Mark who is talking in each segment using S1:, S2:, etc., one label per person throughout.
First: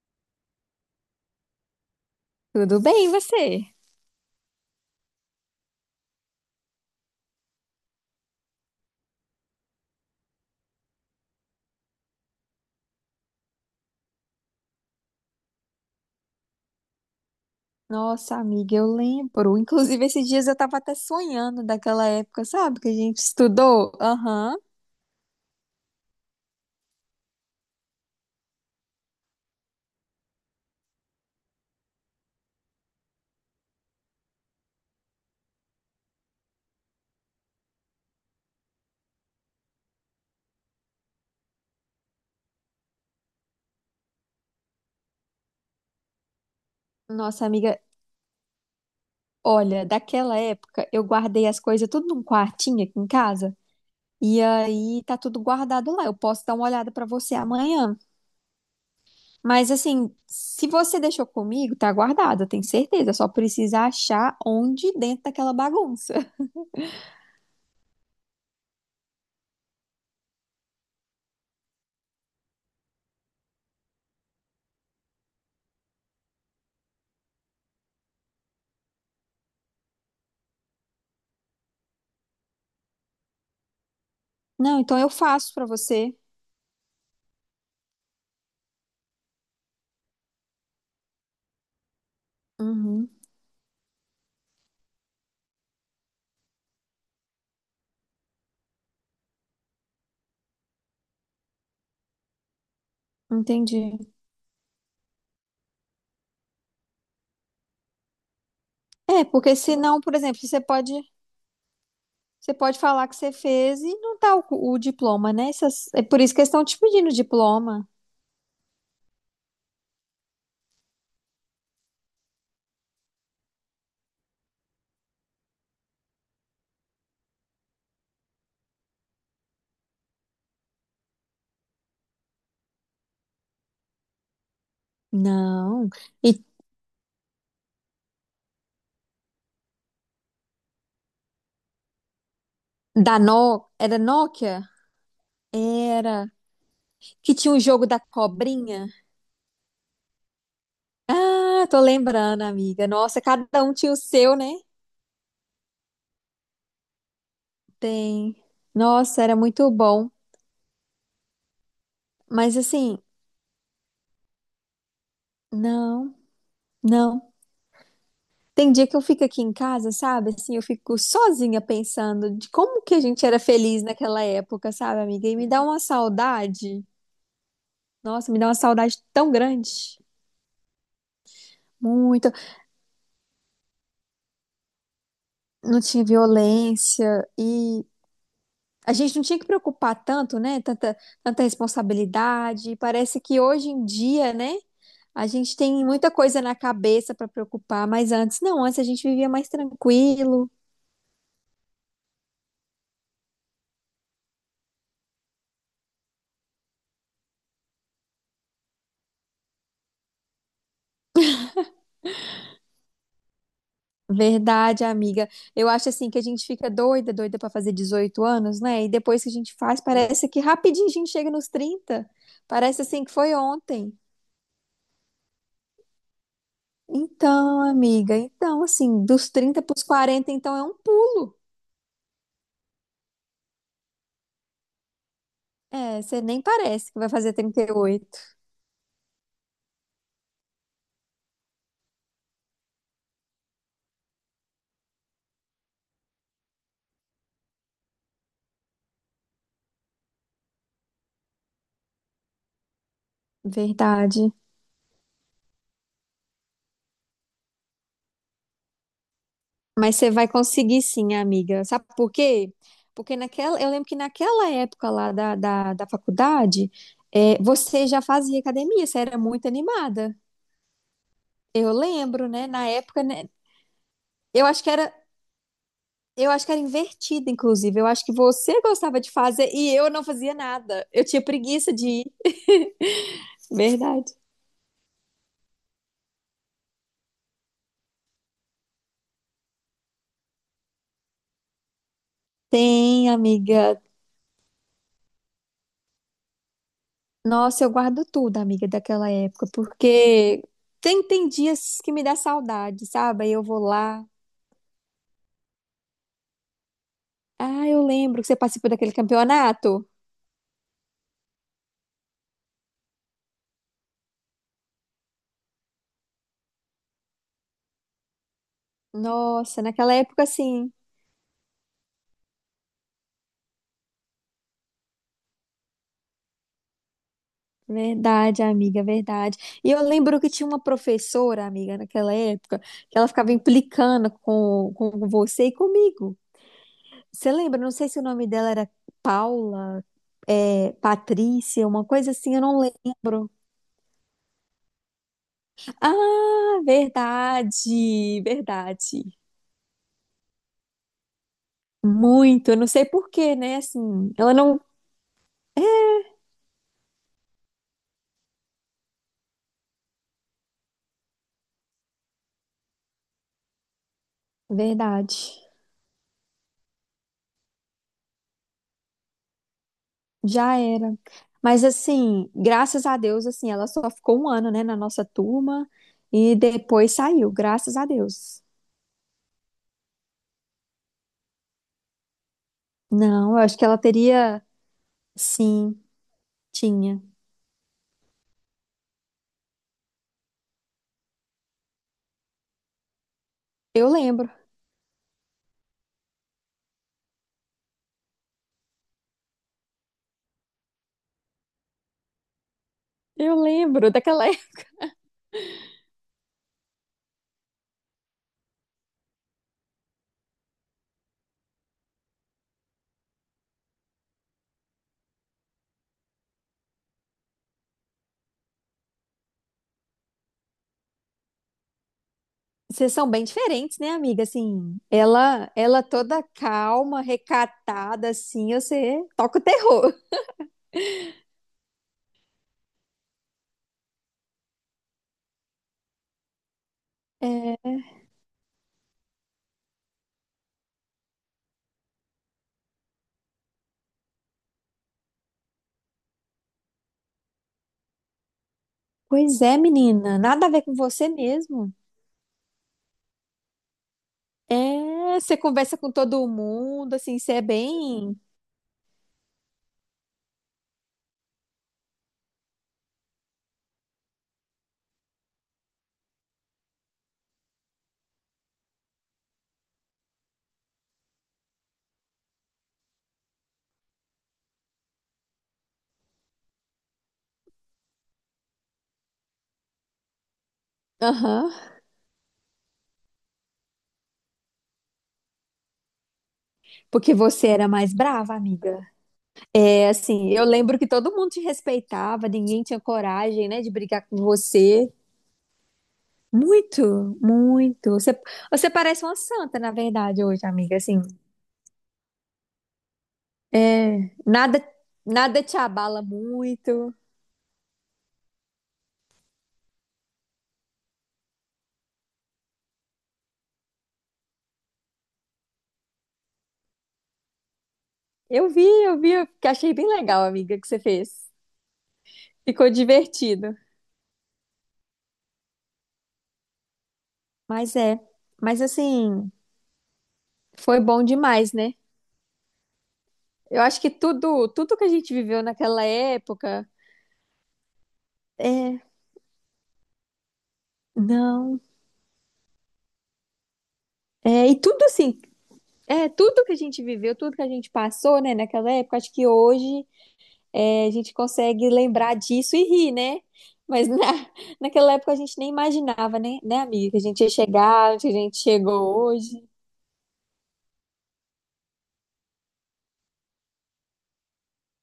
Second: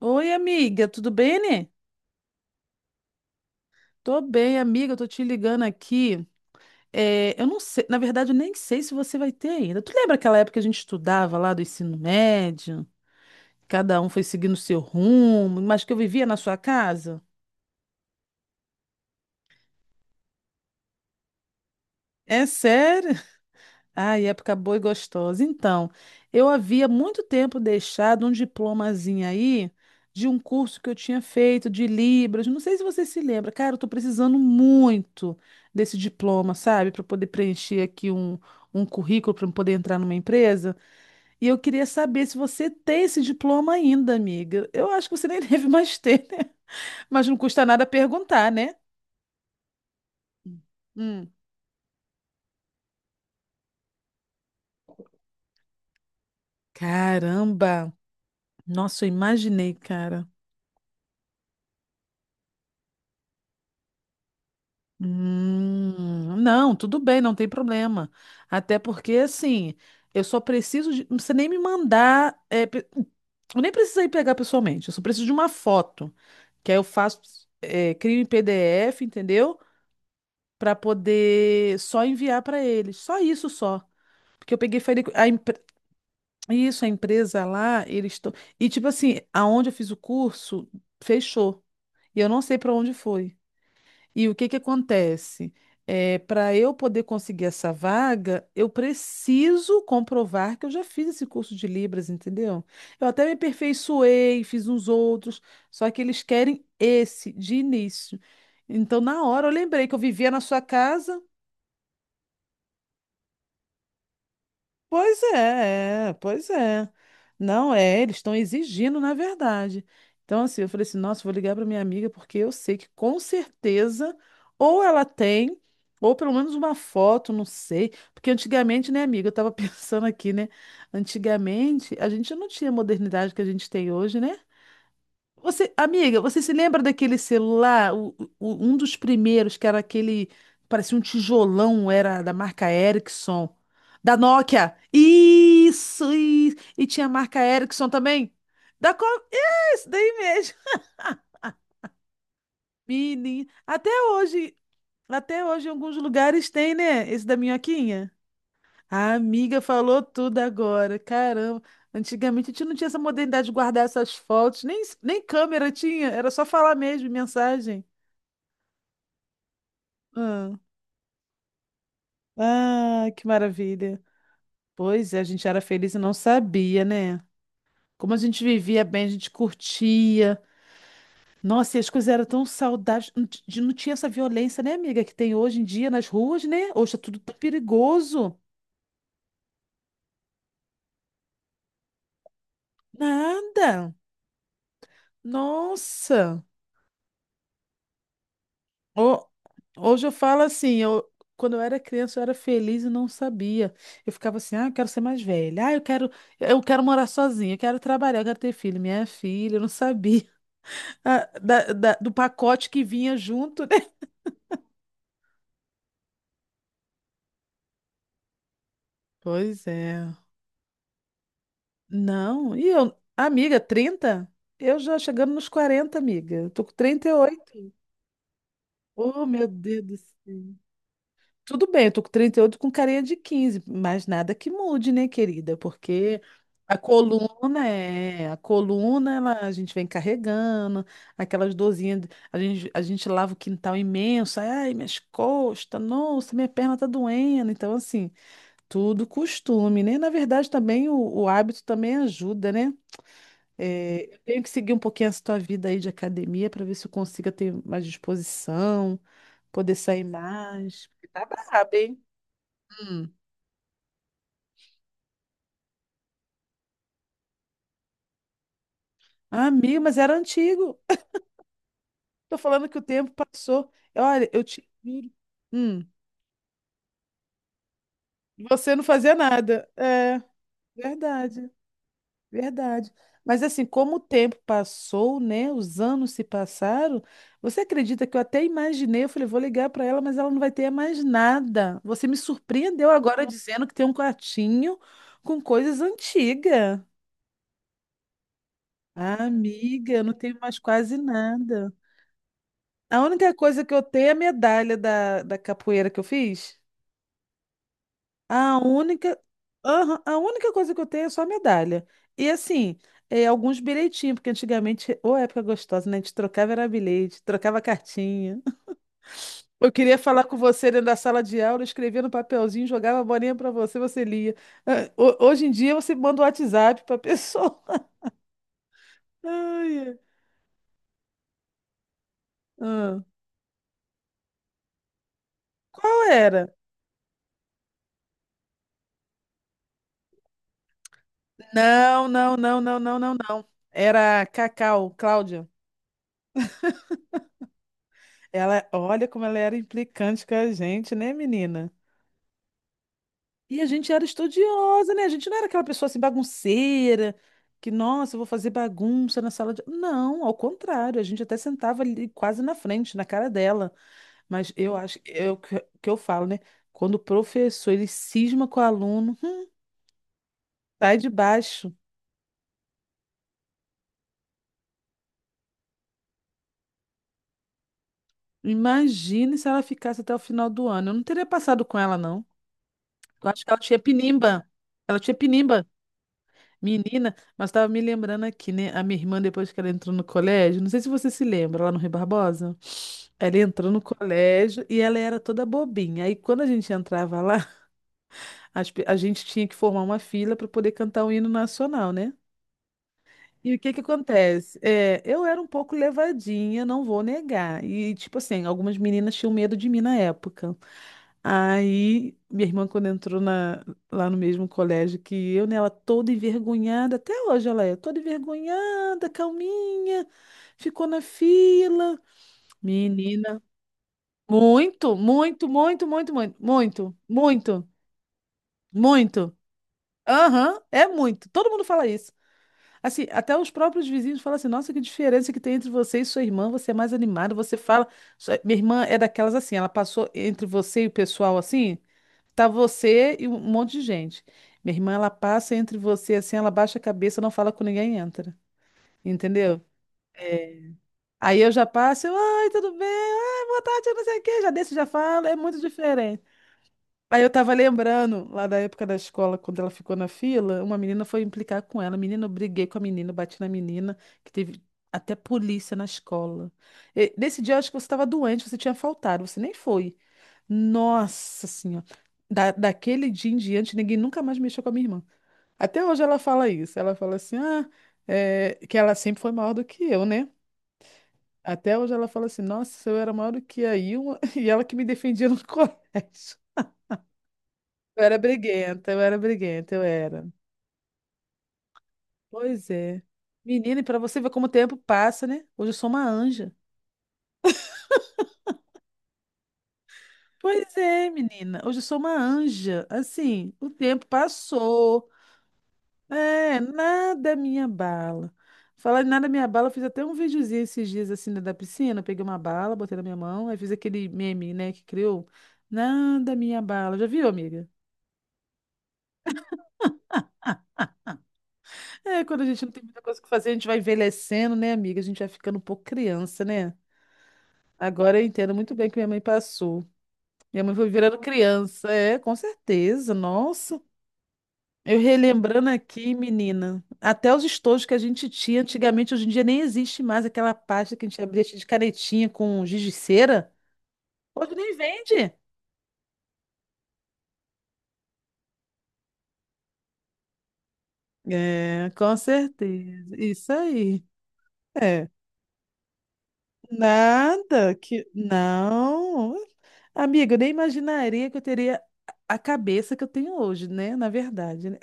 S1: Oi, amiga, tudo bem, né?
S2: Tudo bem, e você?
S1: Tô bem, amiga, eu tô te ligando aqui. É, eu não sei, na verdade, eu nem sei se você vai ter ainda. Tu lembra aquela época que a gente estudava lá do ensino médio? Cada um foi seguindo o seu rumo, mas que eu vivia na sua casa?
S2: Nossa, amiga, eu lembro. Inclusive, esses dias eu tava até sonhando daquela época,
S1: É
S2: sabe? Que a
S1: sério?
S2: gente estudou.
S1: Ai,
S2: Aham.
S1: época boa e gostosa. Então, eu havia muito tempo deixado um diplomazinho aí de um curso que eu tinha feito de Libras. Não sei se você se lembra. Cara, eu tô precisando muito desse diploma, sabe? Para poder preencher aqui um currículo para poder entrar numa empresa. E eu queria saber se você tem esse diploma ainda, amiga. Eu acho que você nem deve mais ter, né? Mas não
S2: Nossa,
S1: custa
S2: amiga,
S1: nada perguntar, né?
S2: olha, daquela época eu
S1: Hum.
S2: guardei as coisas tudo num quartinho aqui em casa. E aí tá tudo guardado lá. Eu posso dar uma olhada pra você
S1: Caramba!
S2: amanhã.
S1: Nossa, eu
S2: Mas
S1: imaginei,
S2: assim,
S1: cara.
S2: se você deixou comigo, tá guardado, eu tenho certeza. Só precisa achar onde dentro daquela bagunça.
S1: Não, tudo bem, não tem problema. Até porque, assim, eu só preciso de. Não precisa nem me mandar. Eu nem preciso ir pegar pessoalmente, eu só preciso de uma foto. Que aí eu faço, crio em PDF, entendeu? Pra poder só enviar pra eles. Só isso só. Porque eu peguei,
S2: Não, então
S1: falei,
S2: eu faço pra você.
S1: isso, a empresa lá, eles estão. E, tipo assim, aonde eu fiz o curso, fechou. E eu não sei pra onde
S2: Uhum,
S1: foi. E o que que acontece? É, para eu poder conseguir essa vaga, eu preciso comprovar que eu já fiz esse curso de Libras, entendeu? Eu até me
S2: entendi.
S1: aperfeiçoei, fiz uns outros, só que eles querem esse de início. Então, na
S2: É,
S1: hora, eu
S2: porque
S1: lembrei que eu
S2: senão, por
S1: vivia na
S2: exemplo,
S1: sua
S2: você pode,
S1: casa.
S2: você pode falar que você fez e não tá o
S1: Pois
S2: diploma, né? Essas- é
S1: é,
S2: por isso que
S1: pois
S2: eles estão te
S1: é.
S2: pedindo
S1: Não
S2: diploma.
S1: é, eles estão exigindo, na verdade. Então, assim, eu falei assim, nossa, vou ligar para minha amiga porque eu sei que com certeza ou ela tem, ou pelo menos uma foto, não sei. Porque antigamente, né, amiga, eu tava pensando aqui, né? Antigamente a gente não tinha a modernidade que a gente tem hoje, né? Você,
S2: Não.
S1: amiga, você
S2: E
S1: se lembra daquele celular, um dos primeiros que era aquele, parecia um tijolão, era da marca
S2: da
S1: Ericsson,
S2: No, era
S1: da
S2: Nokia?
S1: Nokia. Isso,
S2: Era.
S1: isso. E tinha a
S2: Que
S1: marca
S2: tinha o jogo
S1: Ericsson
S2: da
S1: também.
S2: cobrinha?
S1: Da qual? Esse daí mesmo.
S2: Ah, tô lembrando, amiga. Nossa,
S1: Menina,
S2: cada um tinha o seu, né?
S1: até hoje em alguns lugares tem, né? Esse da minhoquinha.
S2: Tem.
S1: A
S2: Nossa, era
S1: amiga
S2: muito
S1: falou
S2: bom.
S1: tudo agora. Caramba, antigamente a
S2: Mas
S1: gente não tinha essa
S2: assim,
S1: modernidade de guardar essas fotos, nem câmera tinha,
S2: não,
S1: era só falar mesmo,
S2: não.
S1: mensagem.
S2: Tem dia que eu fico aqui em casa, sabe?
S1: Ah,
S2: Assim, eu fico sozinha pensando de como que a
S1: ah, que
S2: gente era feliz
S1: maravilha.
S2: naquela época, sabe,
S1: Pois é, a
S2: amiga? E me
S1: gente
S2: dá
S1: era
S2: uma
S1: feliz e não
S2: saudade.
S1: sabia, né? Como a
S2: Nossa, me
S1: gente
S2: dá uma
S1: vivia
S2: saudade
S1: bem, a gente
S2: tão grande.
S1: curtia. Nossa, e as coisas eram
S2: Muito.
S1: tão saudáveis. Não, não tinha essa violência, né, amiga, que tem hoje em
S2: Não
S1: dia
S2: tinha
S1: nas ruas, né? Hoje é tudo
S2: violência
S1: tão
S2: e
S1: perigoso.
S2: a gente não tinha que preocupar tanto, né? Tanta responsabilidade. E parece que hoje em
S1: Nada.
S2: dia, né? A gente tem muita coisa
S1: Nossa.
S2: na cabeça para preocupar, mas antes não, antes a gente
S1: Ho-
S2: vivia mais
S1: hoje eu falo
S2: tranquilo.
S1: assim, quando eu era criança eu era feliz e não sabia. Eu ficava assim, ah, eu quero ser mais velha. Ah, eu quero morar sozinha, eu quero trabalhar, eu quero ter filho. Minha filha, eu não sabia. Ah, do pacote que vinha junto, né?
S2: Verdade, amiga. Eu acho assim que a gente fica doida pra fazer 18 anos, né? E depois que a gente
S1: Pois
S2: faz,
S1: é.
S2: parece que rapidinho a gente chega nos 30.
S1: Não, e
S2: Parece
S1: eu,
S2: assim que foi
S1: amiga,
S2: ontem.
S1: 30? Eu já chegando nos 40, amiga. Eu tô com trinta e
S2: Então,
S1: oito.
S2: amiga, então assim,
S1: Oh,
S2: dos
S1: meu
S2: 30
S1: Deus
S2: pros
S1: do
S2: 40,
S1: céu.
S2: então é um pulo.
S1: Tudo bem, eu tô com 38 com carinha de 15, mas nada que mude, né, querida?
S2: É, você
S1: Porque
S2: nem parece que vai fazer trinta e oito.
S1: a coluna, ela, a gente vem carregando aquelas dorzinhas, a gente lava o quintal imenso, ai, minhas costas, nossa, minha perna tá doendo. Então, assim, tudo costume, né? Na verdade, também o hábito também ajuda, né? É, eu
S2: Verdade.
S1: tenho que seguir um pouquinho essa tua vida aí de academia para ver se eu consigo ter mais disposição, poder
S2: Mas
S1: sair
S2: você vai conseguir
S1: mais. Porque
S2: sim,
S1: tá
S2: amiga.
S1: brabo,
S2: Sabe
S1: hein?
S2: por quê?
S1: Hum.
S2: Porque naquela, eu lembro que naquela época lá da faculdade, você já fazia academia, você era muito
S1: Amigo, mas
S2: animada.
S1: era antigo.
S2: Eu lembro,
S1: Tô
S2: né? Na
S1: falando que o
S2: época,
S1: tempo
S2: né?
S1: passou. Olha, eu
S2: Eu acho
S1: te
S2: que era,
S1: juro. Hum,
S2: eu acho que era invertido, inclusive. Eu acho que você
S1: você não
S2: gostava de
S1: fazia
S2: fazer
S1: nada.
S2: e eu não
S1: É,
S2: fazia nada. Eu tinha
S1: verdade.
S2: preguiça de ir.
S1: Verdade. Mas assim, como o
S2: Verdade.
S1: tempo passou, né? Os anos se passaram. Você acredita que eu até imaginei? Eu falei, vou ligar para ela, mas ela não vai ter mais nada. Você me surpreendeu
S2: Tem,
S1: agora dizendo que
S2: amiga.
S1: tem um quartinho com coisas antigas.
S2: Nossa, eu guardo tudo, amiga, daquela
S1: Ah,
S2: época,
S1: amiga, eu não tenho
S2: porque
S1: mais quase
S2: tem, tem
S1: nada.
S2: dias que me dá saudade,
S1: A
S2: sabe? Aí
S1: única
S2: eu vou
S1: coisa que eu
S2: lá.
S1: tenho é a medalha da capoeira que eu fiz.
S2: Ah, eu lembro que você
S1: A
S2: participou daquele
S1: única,
S2: campeonato.
S1: Aham, a única coisa que eu tenho é só a medalha. E assim, alguns bilhetinhos, porque antigamente, ô época gostosa, né? A gente trocava era bilhete, trocava cartinha.
S2: Nossa,
S1: Eu
S2: naquela
S1: queria
S2: época,
S1: falar com você
S2: assim.
S1: dentro da sala de aula, eu escrevia no papelzinho, jogava a bolinha pra você, você lia. Ah, hoje em dia você manda o WhatsApp pra pessoa.
S2: Verdade, amiga, verdade. E
S1: Ai,
S2: eu
S1: ai.
S2: lembro que tinha uma professora, amiga, naquela época, que
S1: Ah,
S2: ela ficava implicando com você e
S1: qual
S2: comigo.
S1: era?
S2: Você lembra? Não sei se o nome dela era Paula, Patrícia, uma
S1: Não,
S2: coisa assim,
S1: não,
S2: eu não
S1: não, não, não, não,
S2: lembro.
S1: não. Era a Cacau, Cláudia.
S2: Ah, verdade,
S1: Ela,
S2: verdade.
S1: olha como ela era implicante com a gente, né, menina?
S2: Muito, eu não sei por quê, né?
S1: E a gente era
S2: Assim, ela não.
S1: estudiosa, né? A gente não era aquela pessoa assim bagunceira, que, nossa, eu vou fazer bagunça na sala de. Não, ao contrário, a gente até sentava ali quase na frente, na cara dela. Mas eu acho,
S2: Verdade.
S1: é o que que eu falo, né? Quando o professor ele cisma com o aluno,
S2: Já
S1: sai
S2: era.
S1: de
S2: Mas
S1: baixo.
S2: assim, graças a Deus, assim, ela só ficou um ano, né, na nossa turma e depois saiu, graças a Deus.
S1: Imagine se ela ficasse até o final do ano. Eu não teria passado com ela, não. Eu
S2: Não, eu
S1: acho que
S2: acho
S1: ela
S2: que ela
S1: tinha
S2: teria,
S1: pinimba. Ela tinha pinimba.
S2: sim, tinha.
S1: Menina, mas estava me lembrando aqui, né? A minha irmã, depois que ela entrou no colégio, não sei se você se lembra, lá no Rui Barbosa, ela entrou no
S2: Eu lembro.
S1: colégio e ela era toda bobinha. Aí quando a gente entrava lá, a gente tinha que formar uma fila para poder cantar o hino nacional, né?
S2: Eu
S1: E o que que
S2: lembro daquela
S1: acontece?
S2: época.
S1: É, eu era um pouco levadinha, não vou negar. E, tipo assim, algumas meninas tinham medo de mim na época. Aí, minha irmã, quando entrou lá no mesmo colégio que eu, né, ela toda envergonhada, até hoje ela é toda envergonhada, calminha, ficou na fila.
S2: Vocês são bem
S1: Menina,
S2: diferentes, né, amiga? Assim,
S1: muito, muito,
S2: ela
S1: muito, muito,
S2: toda
S1: muito, muito,
S2: calma,
S1: muito,
S2: recatada, assim, você
S1: muito.
S2: toca o terror.
S1: Aham, é muito. Todo mundo fala isso. Assim, até os próprios vizinhos falam assim: nossa, que diferença que tem entre você e sua irmã, você é mais animada, você
S2: É,
S1: fala. Minha irmã é daquelas assim, ela passou entre você e o pessoal assim, tá você e um monte de gente. Minha irmã, ela passa entre você assim, ela baixa a cabeça, não fala com ninguém e entra.
S2: pois é,
S1: Entendeu?
S2: menina, nada a ver com você
S1: Aí eu já
S2: mesmo.
S1: passo, eu, oi, tudo bem? Ai, boa tarde, não sei o quê, já desço, já
S2: É,
S1: falo, é
S2: você
S1: muito
S2: conversa com
S1: diferente.
S2: todo mundo, assim,
S1: Aí eu
S2: você é
S1: tava
S2: bem.
S1: lembrando, lá da época da escola, quando ela ficou na fila, uma menina foi implicar com ela. Menina, eu briguei com a menina, bati na menina, que teve até polícia na escola. E nesse dia, eu acho que você estava doente, você tinha faltado, você nem foi. Nossa Senhora. Daquele dia em diante, ninguém nunca mais mexeu com a minha irmã. Até hoje ela fala isso. Ela fala assim, ah, que ela sempre foi maior do que eu, né?
S2: Aham.
S1: Até hoje ela fala assim, nossa, eu era maior do que a Ilma, e ela que me defendia no colégio.
S2: Porque você era mais
S1: Eu era
S2: brava, amiga.
S1: briguenta, eu era briguenta, eu
S2: É,
S1: era.
S2: assim, eu lembro que todo mundo te respeitava, ninguém
S1: Pois
S2: tinha
S1: é.
S2: coragem, né, de
S1: Menina, e para
S2: brigar com
S1: você ver como o tempo
S2: você.
S1: passa, né? Hoje eu sou uma anja.
S2: Muito, muito. Você, você parece uma santa, na verdade, hoje,
S1: Pois
S2: amiga. Assim,
S1: é, menina. Hoje eu sou uma anja. Assim, o tempo
S2: nada,
S1: passou.
S2: nada te abala
S1: É,
S2: muito.
S1: nada me abala. Falar em nada me abala, eu fiz até um videozinho esses dias assim da piscina. Eu peguei uma bala, botei na minha mão, aí fiz aquele meme, né, que criou. Nada me abala. Já viu, amiga?
S2: Eu vi, eu vi, eu que achei bem legal, amiga, que você fez.
S1: É, quando a gente
S2: Ficou
S1: não tem muita coisa que fazer, a
S2: divertido.
S1: gente vai envelhecendo, né, amiga? A gente vai ficando um pouco criança, né?
S2: Mas é,
S1: Agora eu entendo
S2: mas
S1: muito bem o que minha mãe
S2: assim,
S1: passou. Minha mãe
S2: foi
S1: foi
S2: bom
S1: virando
S2: demais, né?
S1: criança. É, com certeza.
S2: Eu acho
S1: Nossa.
S2: que tudo, tudo que a
S1: Eu
S2: gente viveu
S1: relembrando
S2: naquela
S1: aqui,
S2: época,
S1: menina, até os estojos que a gente tinha
S2: é,
S1: antigamente, hoje em dia nem existe mais aquela pasta que a gente abria cheia
S2: não.
S1: de canetinha com giz de cera.
S2: É,
S1: Hoje
S2: e
S1: nem
S2: tudo assim,
S1: vende.
S2: tudo que a gente viveu, tudo que a gente passou, né, naquela época, acho que hoje a gente consegue
S1: É,
S2: lembrar
S1: com
S2: disso e rir,
S1: certeza.
S2: né?
S1: Isso
S2: Mas na
S1: aí.
S2: naquela
S1: É.
S2: época a gente nem imaginava, né, amiga? Que a gente ia
S1: Nada
S2: chegar,
S1: que.
S2: onde a gente chegou
S1: Não.
S2: hoje.
S1: Amiga, eu nem imaginaria que eu teria a cabeça que eu tenho hoje, né? Na verdade, né?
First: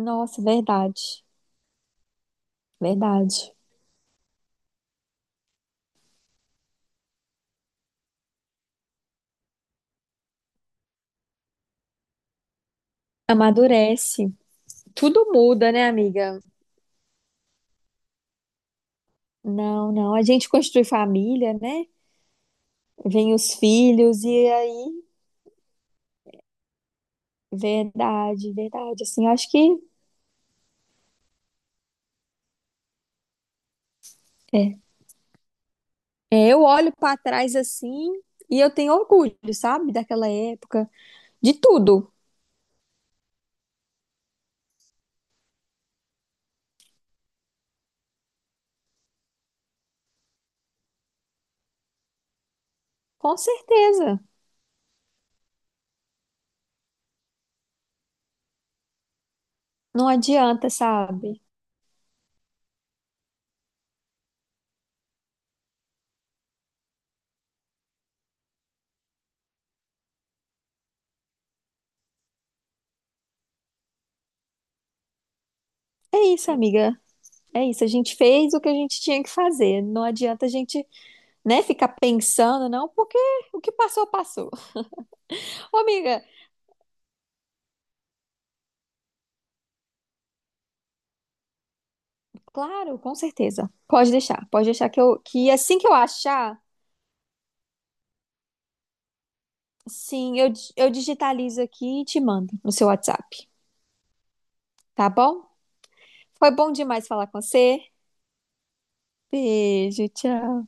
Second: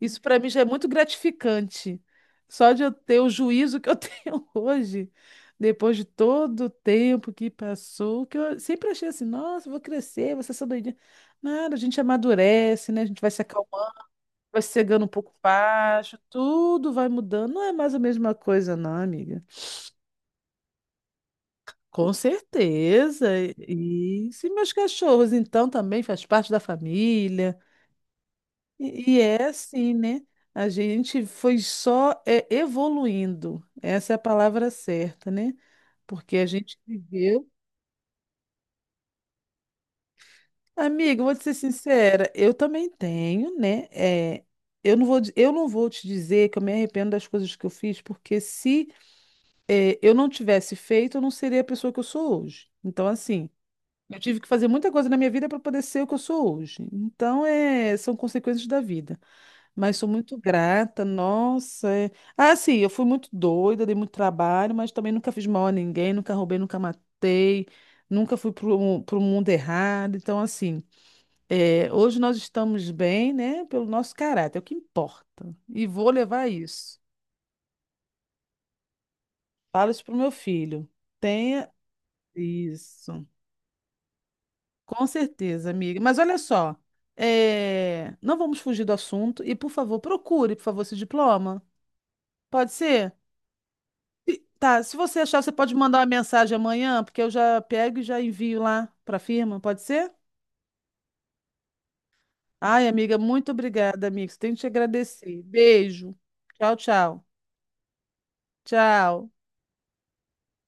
S1: Isso para mim já é muito
S2: verdade,
S1: gratificante. Só de eu ter o
S2: verdade.
S1: juízo que eu tenho hoje, depois de todo o tempo que passou, que eu sempre achei assim, nossa, eu vou crescer, vou ser essa doidinha. Nada, a gente amadurece, né? A gente vai se acalmando,
S2: Amadurece.
S1: vai cegando um
S2: Tudo
S1: pouco
S2: muda, né,
S1: baixo,
S2: amiga?
S1: tudo vai mudando. Não é mais a mesma coisa, não, amiga.
S2: Não, não. A gente constitui família, né?
S1: Com certeza.
S2: Vem os filhos,
S1: E e
S2: e
S1: se meus
S2: aí.
S1: cachorros, então, também faz parte da família.
S2: Verdade, verdade.
S1: E
S2: Assim, eu
S1: é
S2: acho que.
S1: assim, né? A gente foi só evoluindo. Essa é a palavra
S2: é,
S1: certa, né? Porque a
S2: É, eu
S1: gente
S2: olho pra
S1: viveu.
S2: trás assim e eu tenho orgulho, sabe, daquela época,
S1: Amiga, eu vou te ser
S2: de tudo,
S1: sincera, eu também tenho, né? É, eu não vou, eu não vou te dizer que eu me arrependo das coisas que eu fiz, porque se eu não tivesse feito, eu não seria a pessoa que eu sou hoje. Então,
S2: com
S1: assim, eu
S2: certeza.
S1: tive que fazer muita coisa na minha vida para poder ser o que eu sou hoje. Então, são consequências da vida. Mas
S2: Não
S1: sou muito
S2: adianta,
S1: grata,
S2: sabe?
S1: nossa. Ah, sim, eu fui muito doida, dei muito trabalho, mas também nunca fiz mal a ninguém, nunca roubei, nunca matei, nunca fui para o mundo errado. Então, assim, hoje nós estamos bem, né, pelo nosso caráter, é o que importa. E vou
S2: É
S1: levar
S2: isso, amiga.
S1: isso.
S2: É isso. A gente fez o que a gente tinha que fazer.
S1: Falo
S2: Não
S1: isso pro meu
S2: adianta a gente,
S1: filho.
S2: né,
S1: Tenha
S2: ficar pensando, não, porque
S1: isso.
S2: o que passou, passou.
S1: Com certeza,
S2: Ô,
S1: amiga. Mas
S2: amiga,
S1: olha só, não vamos fugir do assunto e, por favor, procure, por favor, esse diploma. Pode
S2: claro,
S1: ser?
S2: com certeza. Pode
S1: Tá,
S2: deixar
S1: se
S2: que
S1: você
S2: eu,
S1: achar,
S2: que
S1: você pode
S2: assim que eu
S1: mandar uma mensagem
S2: achar,
S1: amanhã, porque eu já pego e já envio lá para a firma, pode ser?
S2: sim, eu digitalizo aqui e te mando no seu
S1: Ai, amiga,
S2: WhatsApp,
S1: muito obrigada, amiga. Tenho que te
S2: tá
S1: agradecer.
S2: bom?
S1: Beijo.
S2: Foi bom
S1: Tchau,
S2: demais
S1: tchau.
S2: falar com você.
S1: Tchau.
S2: Beijo, tchau.